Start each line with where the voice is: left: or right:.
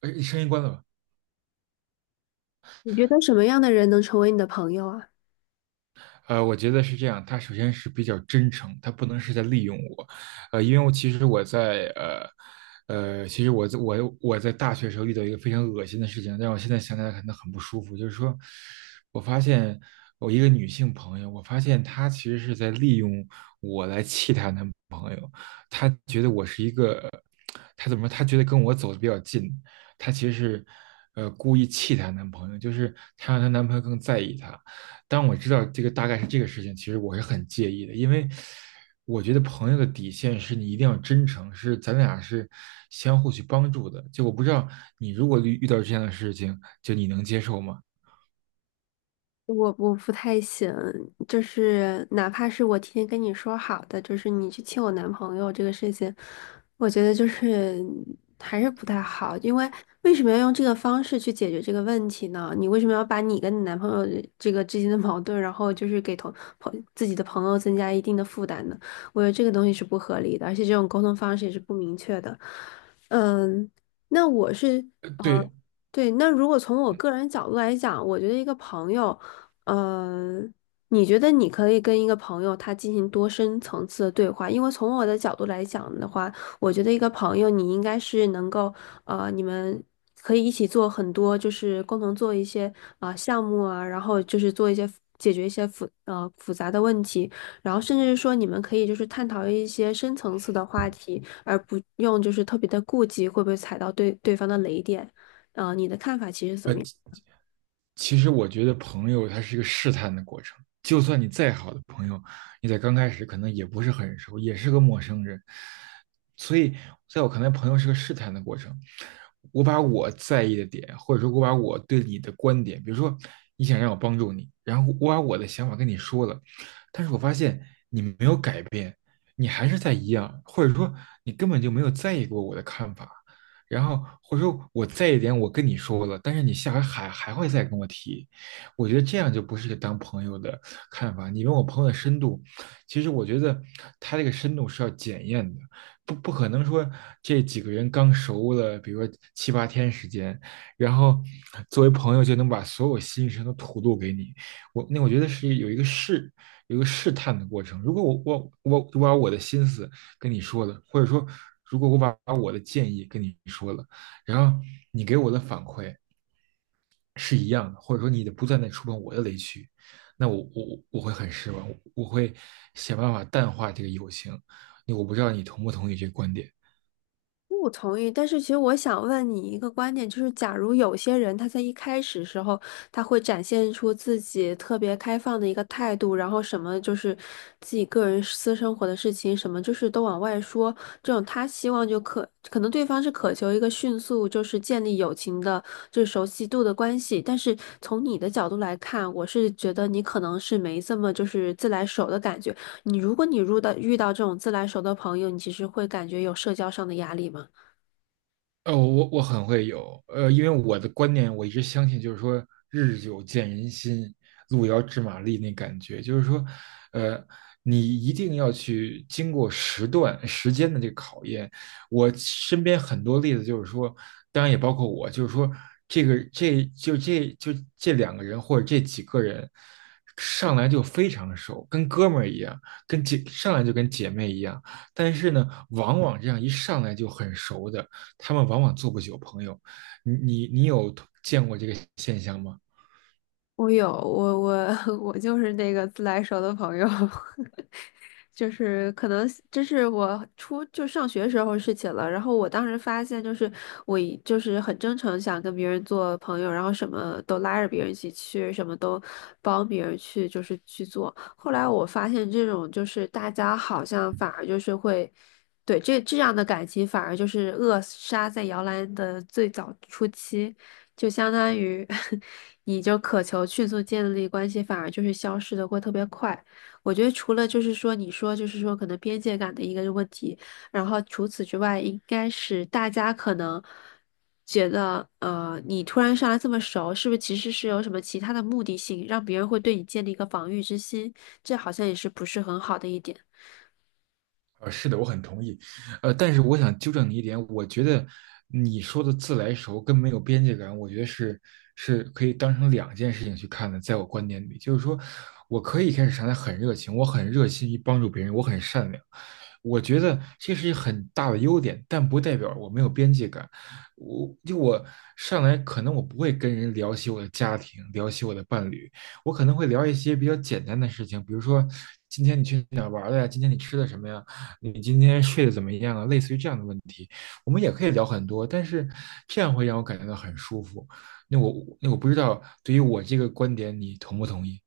right: 哎，声音关了吧？
left: 你觉得什么样的人能成为你的朋友啊？
right: 我觉得是这样，他首先是比较真诚，他不能是在利用我，因为我其实我在呃呃，其实我在我我在大学时候遇到一个非常恶心的事情，让我现在想起来可能很不舒服，就是说，我发现我一个女性朋友，我发现她其实是在利用我来气她男朋友，她觉得我是一个，她怎么说？她觉得跟我走的比较近，她其实是故意气她男朋友，就是她让她男朋友更在意她。当我知道这个大概是这个事情，其实我是很介意的，因为我觉得朋友的底线是你一定要真诚，是咱俩是相互去帮助的。就我不知道你如果遇到这样的事情，就你能接受吗？
left: 我不太行，就是哪怕是我提前跟你说好的，就是你去亲我男朋友这个事情，我觉得就是还是不太好，因为为什么要用这个方式去解决这个问题呢？你为什么要把你跟你男朋友的这个之间的矛盾，然后就是给同朋自己的朋友增加一定的负担呢？我觉得这个东西是不合理的，而且这种沟通方式也是不明确的。嗯，那我是
right: 呃
left: 呃，
right: 对，
left: 对，那如果从我个人角度来讲，我觉得一个朋友。嗯，你觉得你可以跟一个朋友他进行多深层次的对话？因为从我的角度来讲的话，我觉得一个朋友你应该是能够，你们可以一起做很多，就是共同做一些项目啊，然后就是做一些解决一些复杂的问题，然后甚至是说你们可以就是探讨一些深层次的话题，而不用就是特别的顾忌会不会踩到对方的雷点。你的看法其实怎么样？
right: 呃其实我觉得朋友他是一个试探的过程，就算你再好的朋友，你在刚开始可能也不是很熟，也是个陌生人，所以在我看来，朋友是个试探的过程。我把我在意的点，或者说我把我对你的观点，比如说你想让我帮助你，然后我把我的想法跟你说了，但是我发现你没有改变，你还是在一样，或者说你根本就没有在意过我的看法，然后或者说我在一点我跟你说了，但是你下回还会再跟我提，我觉得这样就不是个当朋友的看法。你问我朋友的深度，其实我觉得他这个深度是要检验的，不可能说这几个人刚熟了，比如说七八天时间，然后作为朋友就能把所有心声都吐露给你。我那我觉得是有一个试探的过程。如果我把我的心思跟你说了，或者说如果我把我的建议跟你说了，然后你给我的反馈是一样的，或者说你的不断在触碰我的雷区，那我会很失望，我会想办法淡化这个友情。我不知道你同不同意这个观点。
left: 我同意，但是其实我想问你一个观点，就是假如有些人他在一开始时候，他会展现出自己特别开放的一个态度，然后什么就是自己个人私生活的事情，什么就是都往外说，这种他希望就可能对方是渴求一个迅速就是建立友情的，就是熟悉度的关系，但是从你的角度来看，我是觉得你可能是没这么就是自来熟的感觉。你如果你入到遇到这种自来熟的朋友，你其实会感觉有社交上的压力吗？
right: 呃，我很会有，因为我的观念，我一直相信，就是说日久见人心，路遥知马力那感觉，就是说，呃，你一定要去经过时段时间的这个考验。我身边很多例子就是说，当然也包括我，就是说这两个人或者这几个人上来就非常熟，跟哥们儿一样，跟姐上来就跟姐妹一样，但是呢，往往这样一上来就很熟的。他们往往做不久朋友。你有见过这个现象吗？
left: 我有 我就是那个自来熟的朋友，就是可能这是我初就上学时候的事情了。然后我当时发现，就是我一就是很真诚想跟别人做朋友，然后什么都拉着别人一起去，什么都帮别人去就是去做。后来我发现这种就是大家好像反而就是会。对，这样的感情反而就是扼杀在摇篮的最早初期。就相当于 你就渴求迅速建立关系，反而就是消失的会特别快。我觉得除了就是说你说就是说可能边界感的一个问题，然后除此之外，应该是大家可能觉得你突然上来这么熟，是不是其实是有什么其他的目的性，让别人会对你建立一个防御之心？这好像也是不是很好的一点。
right: 呃，是的，我很同意。但是我想纠正你一点，我觉得你说的自来熟跟没有边界感，我觉得是可以当成两件事情去看的。在我观点里，就是说我可以一开始上来很热情，我很热心于帮助别人，我很善良，我觉得这是一个很大的优点，但不代表我没有边界感。我上来可能我不会跟人聊起我的家庭，聊起我的伴侣，我可能会聊一些比较简单的事情，比如说今天你去哪儿玩了呀？今天你吃的什么呀？你今天睡得怎么样啊？类似于这样的问题，我们也可以聊很多，但是这样会让我感觉到很舒服。那我那我不知道，对于我这个观点，你同不同意？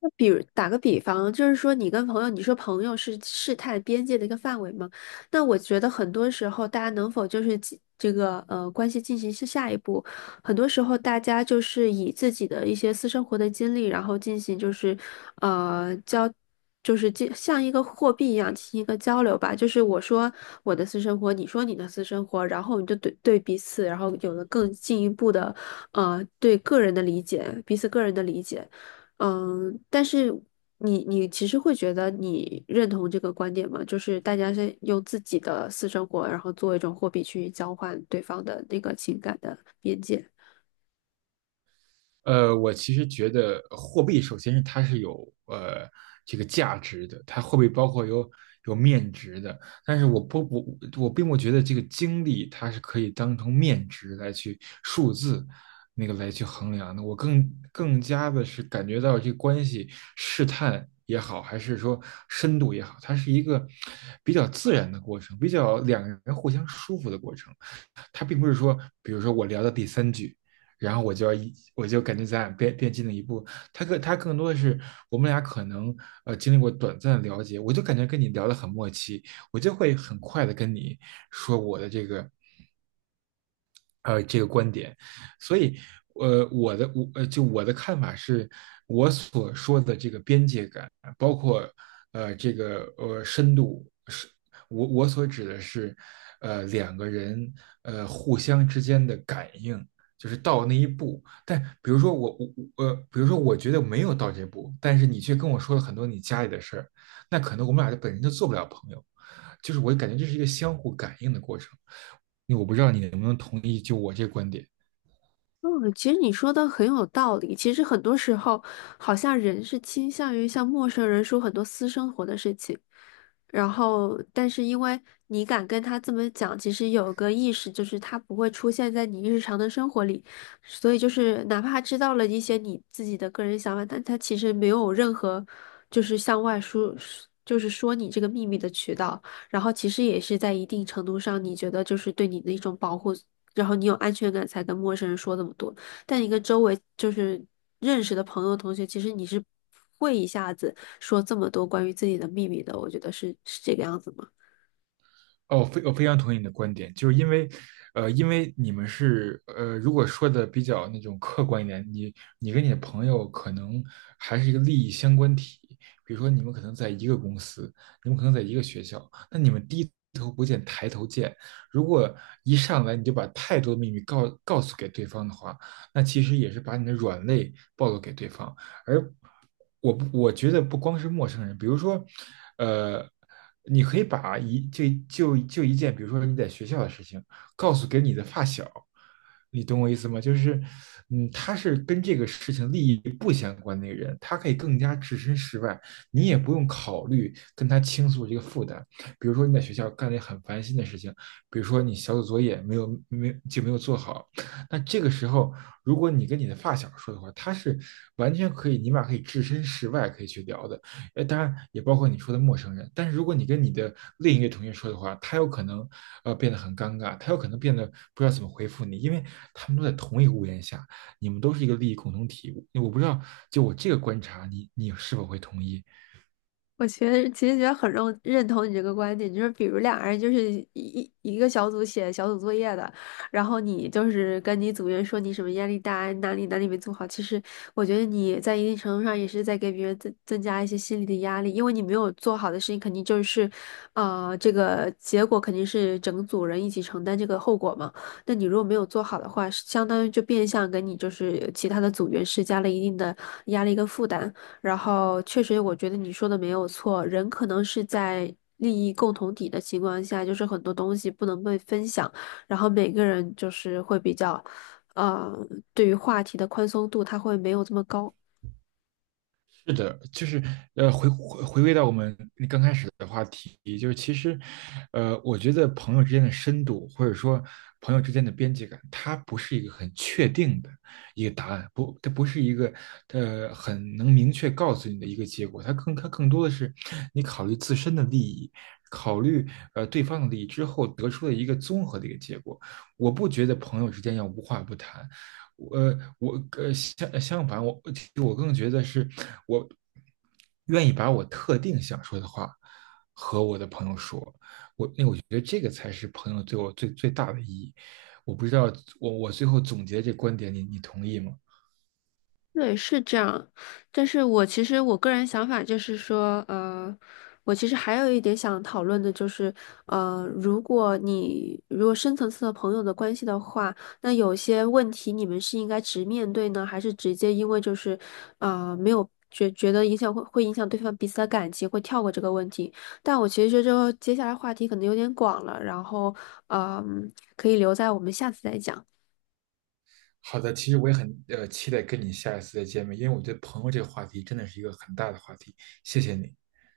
left: 那比如打个比方，就是说你跟朋友，你说朋友是试探边界的一个范围嘛？那我觉得很多时候，大家能否就是进这个关系进行下一步，很多时候大家就是以自己的一些私生活的经历，然后进行就是交。就是进像一个货币一样进行一个交流吧，就是我说我的私生活，你说你的私生活，然后你就对彼此，然后有了更进一步的，对个人的理解，彼此个人的理解。嗯，但是你其实会觉得你认同这个观点吗？就是大家是用自己的私生活，然后作为一种货币去交换对方的那个情感的边界。
right: 呃，我其实觉得货币首先是它是有这个价值的，它货币包括有面值的，但是我并不觉得这个经历它是可以当成面值来去数字那个来去衡量的，我更加的是感觉到这个关系试探也好，还是说深度也好，它是一个比较自然的过程，比较两个人互相舒服的过程。它并不是说，比如说我聊到第三句，然后我就感觉咱俩变近了一步。他更多的是我们俩可能经历过短暂的了解，我就感觉跟你聊得很默契，我就会很快的跟你说我的这个这个观点，所以呃我的我呃就我的看法是，我所说的这个边界感，包括这个深度是，我所指的是，两个人互相之间的感应，就是到那一步。但比如说我我我呃，比如说我觉得没有到这步，但是你却跟我说了很多你家里的事儿，那可能我们俩就本身就做不了朋友。就是我感觉这是一个相互感应的过程。我不知道你能不能同意，就我这个观点。
left: 嗯，其实你说的很有道理。其实很多时候，好像人是倾向于向陌生人说很多私生活的事情，然后，但是因为你敢跟他这么讲，其实有个意识，就是他不会出现在你日常的生活里，所以就是哪怕他知道了一些你自己的个人想法，但他其实没有任何就是向外说，就是说你这个秘密的渠道。然后其实也是在一定程度上，你觉得就是对你的一种保护，然后你有安全感才跟陌生人说这么多。但你跟周围就是认识的朋友、同学，其实你是不会一下子说这么多关于自己的秘密的，我觉得是这个样子吗？
right: 哦，非常同意你的观点，就是因为，因为你们是，如果说的比较那种客观一点，你跟你的朋友可能还是一个利益相关体，比如说你们可能在一个公司，你们可能在一个学校，那你们低头不见抬头见，如果一上来你就把太多的秘密告诉给对方的话，那其实也是把你的软肋暴露给对方，而我我觉得不光是陌生人，比如说，呃，你可以把一就就就一件，比如说你在学校的事情，告诉给你的发小，你懂我意思吗？就是，嗯，他是跟这个事情利益不相关的一个人，他可以更加置身事外，你也不用考虑跟他倾诉这个负担。比如说你在学校干了一个很烦心的事情，比如说你小组作业没有做好，那这个时候，如果你跟你的发小说的话，他是完全可以，你们俩可以置身事外，可以去聊的。呃，当然也包括你说的陌生人。但是如果你跟你的另一个同学说的话，他有可能变得很尴尬，他有可能变得不知道怎么回复你，因为他们都在同一个屋檐下，你们都是一个利益共同体。我不知道，就我这个观察，你你是否会同意？
left: 我觉得其实觉得很认同你这个观点，就是比如两个人就是一个小组写小组作业的，然后你就是跟你组员说你什么压力大，哪里哪里没做好，其实我觉得你在一定程度上也是在给别人增加一些心理的压力，因为你没有做好的事情，肯定就是，啊这个结果肯定是整组人一起承担这个后果嘛。那你如果没有做好的话，相当于就变相给你就是其他的组员施加了一定的压力跟负担。然后确实，我觉得你说的没有错，人可能是在利益共同体的情况下，就是很多东西不能被分享，然后每个人就是会比较，呃，对于话题的宽松度他会没有这么高。
right: 是的，就是回归到我们刚开始的话题，就是其实，我觉得朋友之间的深度，或者说朋友之间的边界感，它不是一个很确定的一个答案，不，它不是一个很能明确告诉你的一个结果，它更多的是你考虑自身的利益，考虑对方的利益之后得出的一个综合的一个结果。我不觉得朋友之间要无话不谈，我我相反，我其实我更觉得是我愿意把我特定想说的话和我的朋友说，我因为我觉得这个才是朋友对我最大的意义。我不知道我最后总结这观点，你你同意吗？
left: 对，是这样，但是我其实我个人想法就是说，我其实还有一点想讨论的就是，如果你如果深层次的朋友的关系的话，那有些问题你们是应该直面对呢，还是直接因为就是，没有觉得影响会影响对方彼此的感情，会跳过这个问题？但我其实觉得这个接下来话题可能有点广了，然后，嗯、可以留在我们下次再讲。
right: 好的，其实我也很期待跟你下一次再见面，因为我觉得朋友这个话题真的是一个很大的话题。谢谢你。